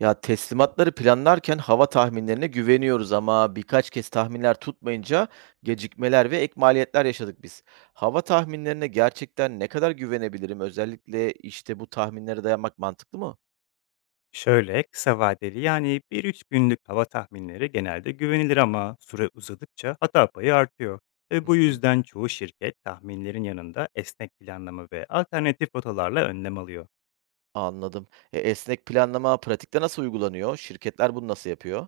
Ya, teslimatları planlarken hava tahminlerine güveniyoruz ama birkaç kez tahminler tutmayınca gecikmeler ve ek maliyetler yaşadık biz. Hava tahminlerine gerçekten ne kadar güvenebilirim? Özellikle işte bu tahminlere dayanmak mantıklı mı? Şöyle kısa vadeli yani bir 3 günlük hava tahminleri genelde güvenilir ama süre uzadıkça hata payı artıyor. Ve Hı bu hı. yüzden çoğu şirket tahminlerin yanında esnek planlama ve alternatif rotalarla önlem alıyor. Anladım. Esnek planlama pratikte nasıl uygulanıyor? Şirketler bunu nasıl yapıyor?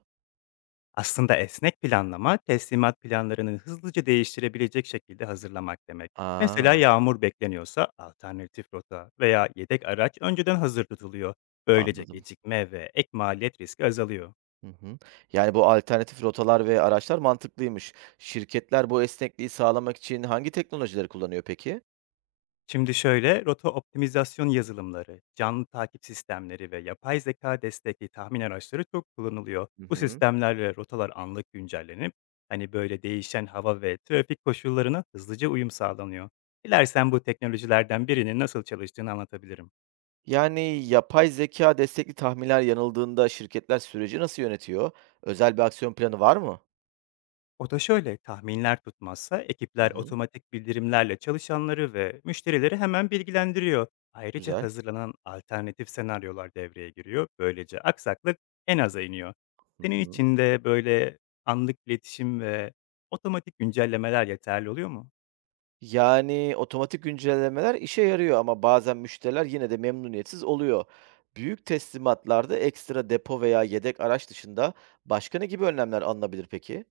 Aslında esnek planlama teslimat planlarını hızlıca değiştirebilecek şekilde hazırlamak demek. Mesela Aa, yağmur bekleniyorsa alternatif rota veya yedek araç önceden hazır tutuluyor. Böylece anladım. gecikme ve ek maliyet riski azalıyor. Hı hı. Yani bu alternatif rotalar ve araçlar mantıklıymış. Şirketler bu esnekliği sağlamak için hangi teknolojileri kullanıyor peki? Şimdi şöyle, rota optimizasyon yazılımları, canlı takip sistemleri ve yapay zeka destekli tahmin araçları çok kullanılıyor. Hı Bu hı. sistemler ve rotalar anlık güncellenip, hani böyle değişen hava ve trafik koşullarına hızlıca uyum sağlanıyor. Dilersen bu teknolojilerden birinin nasıl çalıştığını anlatabilirim. Yani, yapay zeka destekli tahminler yanıldığında şirketler süreci nasıl yönetiyor? Özel bir aksiyon planı var mı? O da şöyle, tahminler tutmazsa Hı ekipler hı. otomatik bildirimlerle çalışanları ve müşterileri hemen bilgilendiriyor. Ayrıca Güzel. hazırlanan alternatif senaryolar devreye giriyor. Böylece aksaklık en aza iniyor. Hı Senin hı. için de böyle anlık iletişim ve otomatik güncellemeler yeterli oluyor mu? Yani, otomatik güncellemeler işe yarıyor ama bazen müşteriler yine de memnuniyetsiz oluyor. Büyük teslimatlarda ekstra depo veya yedek araç dışında başka ne gibi önlemler alınabilir peki?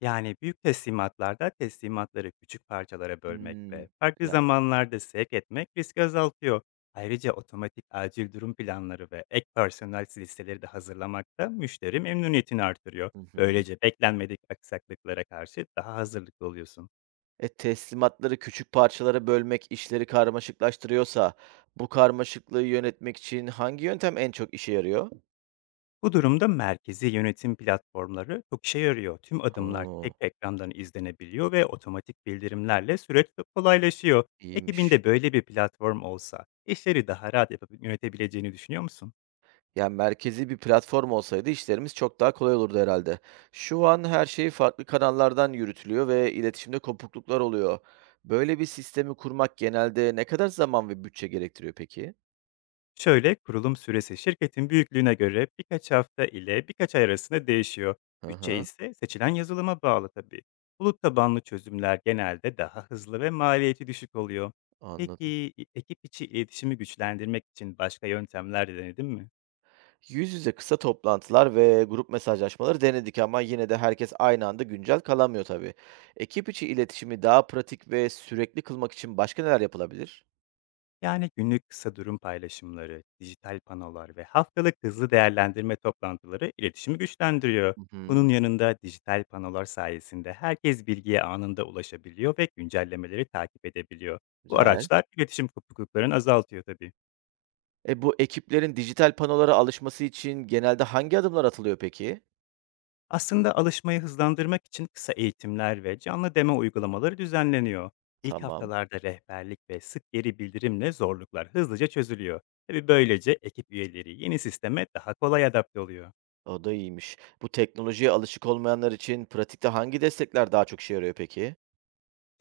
Yani büyük teslimatlarda teslimatları küçük parçalara bölmek ve Hımm. farklı Güzel. zamanlarda sevk etmek riski azaltıyor. Ayrıca otomatik acil durum planları ve ek personel listeleri de hazırlamak da müşteri memnuniyetini artırıyor. Hı hı. Böylece beklenmedik aksaklıklara karşı daha hazırlıklı oluyorsun. Teslimatları küçük parçalara bölmek işleri karmaşıklaştırıyorsa bu karmaşıklığı yönetmek için hangi yöntem en çok işe yarıyor? Bu durumda merkezi yönetim platformları çok işe yarıyor. Tüm adımlar tek O! ekrandan izlenebiliyor ve otomatik bildirimlerle süreç de kolaylaşıyor. İyiymiş. Ekibinde böyle bir platform olsa işleri daha rahat yapıp yönetebileceğini düşünüyor musun? Ya, merkezi bir platform olsaydı işlerimiz çok daha kolay olurdu herhalde. Şu an her şey farklı kanallardan yürütülüyor ve iletişimde kopukluklar oluyor. Böyle bir sistemi kurmak genelde ne kadar zaman ve bütçe gerektiriyor peki? Şöyle kurulum süresi şirketin büyüklüğüne göre birkaç hafta ile birkaç ay arasında değişiyor. Hı Bütçe hı, ise seçilen yazılıma bağlı tabii. Bulut tabanlı çözümler genelde daha hızlı ve maliyeti düşük oluyor. anladım. Peki ekip içi iletişimi güçlendirmek için başka yöntemler de denedin mi? Yüz yüze kısa toplantılar ve grup mesajlaşmaları denedik ama yine de herkes aynı anda güncel kalamıyor tabii. Ekip içi iletişimi daha pratik ve sürekli kılmak için başka neler yapılabilir? Yani günlük kısa durum paylaşımları, dijital panolar ve haftalık hızlı değerlendirme toplantıları iletişimi güçlendiriyor. Hı Bunun hı, yanında dijital panolar sayesinde herkes bilgiye anında ulaşabiliyor ve güncellemeleri takip edebiliyor. Bu güzel. araçlar iletişim kopukluklarını azaltıyor tabii. Bu ekiplerin dijital panolara alışması için genelde hangi adımlar atılıyor peki? Aslında alışmayı hızlandırmak için kısa eğitimler ve canlı deme uygulamaları düzenleniyor. İlk Tamam, haftalarda rehberlik ve sık geri bildirimle zorluklar hızlıca çözülüyor. Tabii böylece ekip üyeleri yeni sisteme daha kolay adapte oluyor. o da iyiymiş. Bu teknolojiye alışık olmayanlar için pratikte hangi destekler daha çok işe yarıyor peki?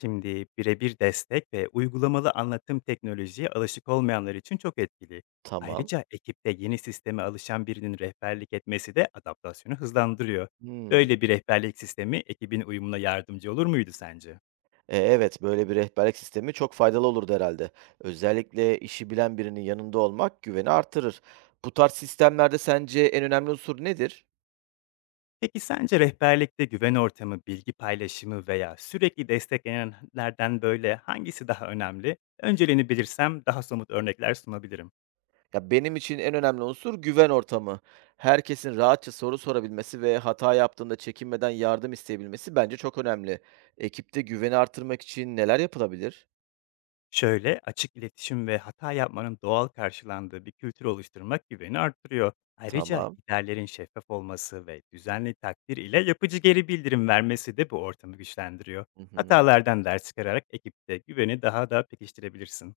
Şimdi birebir destek ve uygulamalı anlatım teknolojiye alışık olmayanlar için çok etkili. Tamam. Ayrıca ekipte yeni sisteme alışan birinin rehberlik etmesi de adaptasyonu hızlandırıyor. Hmm. Böyle bir rehberlik sistemi ekibin uyumuna yardımcı olur muydu sence? Evet, böyle bir rehberlik sistemi çok faydalı olurdu herhalde. Özellikle işi bilen birinin yanında olmak güveni artırır. Bu tarz sistemlerde sence en önemli unsur nedir? Peki sence rehberlikte güven ortamı, bilgi paylaşımı veya sürekli desteklenenlerden böyle hangisi daha önemli? Önceliğini bilirsem daha somut örnekler sunabilirim. Ya, benim için en önemli unsur güven ortamı. Herkesin rahatça soru sorabilmesi ve hata yaptığında çekinmeden yardım isteyebilmesi bence çok önemli. Ekipte güveni artırmak için neler yapılabilir? Şöyle, açık iletişim ve hata yapmanın doğal karşılandığı bir kültür oluşturmak güveni arttırıyor. Ayrıca Tamam. liderlerin şeffaf olması ve düzenli takdir ile yapıcı geri bildirim vermesi de bu ortamı güçlendiriyor. Hı hı. Hatalardan ders çıkararak ekipte güveni daha da pekiştirebilirsin.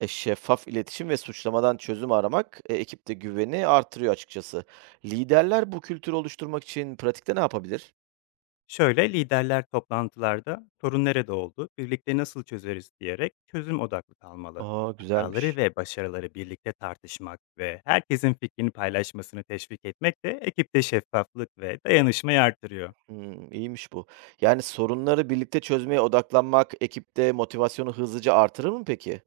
Şeffaf iletişim ve suçlamadan çözüm aramak, ekipte güveni artırıyor açıkçası. Liderler bu kültürü oluşturmak için pratikte ne yapabilir? Şöyle liderler toplantılarda sorun nerede oldu, birlikte nasıl çözeriz diyerek çözüm odaklı kalmalı. Aa, Hataları güzelmiş. ve başarıları birlikte tartışmak ve herkesin fikrini paylaşmasını teşvik etmek de ekipte şeffaflık ve dayanışmayı artırıyor. Hımm, iyiymiş bu. Yani sorunları birlikte çözmeye odaklanmak ekipte motivasyonu hızlıca artırır mı peki?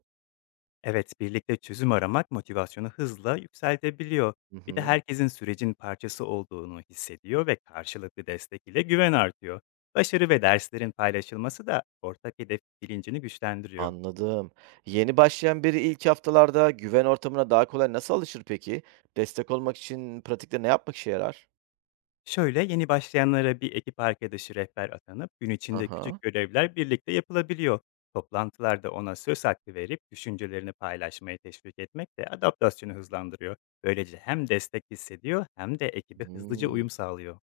Evet, birlikte çözüm aramak motivasyonu hızla yükseltebiliyor. Hı Bir de hı. herkesin sürecin parçası olduğunu hissediyor ve karşılıklı destek ile güven artıyor. Başarı ve derslerin paylaşılması da ortak hedef bilincini güçlendiriyor. Anladım. Yeni başlayan biri ilk haftalarda güven ortamına daha kolay nasıl alışır peki? Destek olmak için pratikte ne yapmak işe yarar? Şöyle yeni başlayanlara bir ekip arkadaşı rehber atanıp gün içinde Aha. küçük görevler birlikte yapılabiliyor. Toplantılarda ona söz hakkı verip düşüncelerini paylaşmayı teşvik etmek de adaptasyonu hızlandırıyor. Böylece hem destek hissediyor hem de ekibe hızlıca Hmm, uyum sağlıyor.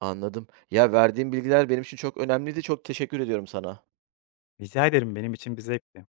anladım. Ya, verdiğin bilgiler benim için çok önemliydi. Çok teşekkür ediyorum sana. Rica ederim benim için bir zevkti.